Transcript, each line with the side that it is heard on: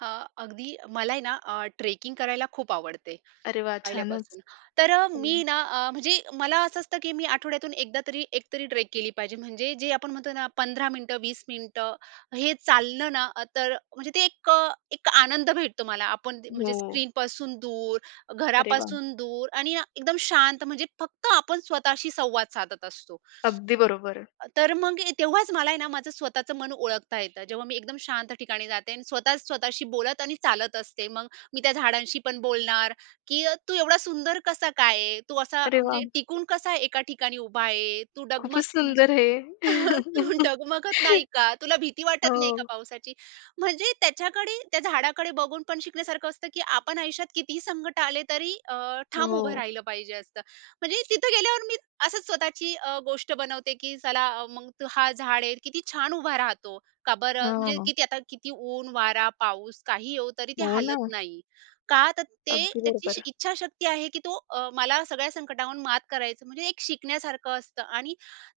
right: हां, अगदी. मला आहे ना अ, ट्रेकिंग करायला खूप आवडते,
left: अरे वाह, छानच,
right: पहिल्यापासून. तर
left: हो.
right: मी ना अ, म्हणजे मला असं असतं की मी आठवड्यातून 1 दा तरी, 1 तरी ट्रेक केली पाहिजे म्हणजे जे आपण म्हणतो ना 15 मिनिटं, 20 मिनिटं हे चाललं ना अ, तर म्हणजे ते एक एक आनंद भेटतो मला. आपण जे म्हणजे,
left: हो.
right: स्क्रीनपासून दूर,
left: अरे वाह!
right: घरापासून दूर आणि ना, एकदम शांत म्हणजे फक्त आपण स्वतःशी संवाद साधत असतो..
left: अगदी बरोबर, आहे.
right: तर मग ए तेव्हाच मला आहे ना, माझं स्वतःचं मन ओळखता येतं. जेव्हा मी एकदम शांत ठिकाणी जाते आणि स्वतःच स्वतःशी बोलत आणि चालत असते, मग मी त्या झाडांशी पण बोलणार की, "तू एवढा सुंदर कसा काय आहे? तू असा
left: अरे
right: म्हणजे
left: वाह!
right: टिकून कसा एका ठिकाणी उभा आहे? तू डगमग
left: खूपच
right: म्हणजे,
left: सुंदर हें.
right: तू डगमगत नाही का? तुला भीती वाटत नाही का
left: हो.
right: पावसाची?" म्हणजे त्याच्याकडे, त्या झाडाकडे बघून पण शिकण्यासारखं असतं, की आपण आयुष्यात कितीही संकट आले तरी अ, ठाम उभं
left: हो.
right: राहिलं पाहिजे असं. म्हणजे तिथं गेल्यावर मी असंच स्वतःची अ, गोष्ट बनवते की चला, मग हा झाड आहे किती छान उभा राहतो! का बरं? म्हणजे
left: हां.
right: किती आता किती ऊन, वारा, पाऊस काही येवो तरी ते
left: हो ना.
right: हालत नाही. का? तर ते
left: अगदी
right: त्याची
left: बरोबर.
right: इच्छाशक्ती आहे की तो अ, मला सगळ्या संकटावर मात करायचं म्हणजे एक शिकण्यासारखं असतं आणि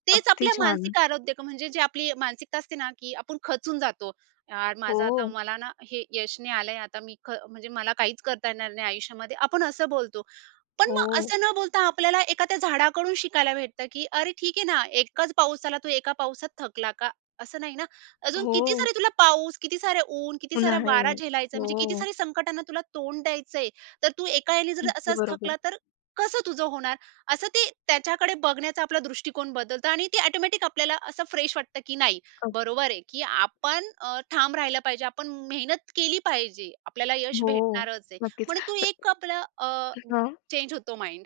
right: तेच
left: अगदी
right: आपल्या
left: छान.
right: मानसिक आरोग्य म्हणजे जी आपली मानसिकता असते ना की आपण खचून जातो. यार, माझं आता,
left: हो.
right: मला ना हे यश नाही आलंय आता मी ख म्हणजे मला काहीच करता येणार नाही आयुष्यामध्ये, आपण असं बोलतो. पण मग
left: हो.
right: असं न बोलता, आपल्याला एखाद्या झाडाकडून शिकायला भेटतं की अरे ठीक आहे ना. एकच पाऊस आला. तू एकाच पावसात थकला का? असं नाही ना. अजून किती
left: हो.
right: सारे तुला पाऊस, किती सारे ऊन, किती सारा
left: उन्हाळे,
right: वारा झेलायचं आहे. म्हणजे किती
left: हो.
right: साऱ्या संकटांना तुला तोंड द्यायचंय. तर तू एका याने जर
left: नक्की
right: असाच
left: बरोबर.
right: थकला तर कसं तुझं होणार? असं ते, त्याच्याकडे बघण्याचा आपला दृष्टिकोन बदलतं आणि ती ऑटोमॅटिक आपल्याला असं फ्रेश वाटतं की नाही.
left: अ
right: बरोबर आहे की आपण अ, ठाम राहिला पाहिजे, आपण मेहनत केली पाहिजे, आपल्याला यश
left: हो,
right: भेटणारच आहे.
left: नक्कीच,
right: पण तू एक आपला अ,
left: अ हां.
right: चेंज होतो माइंड.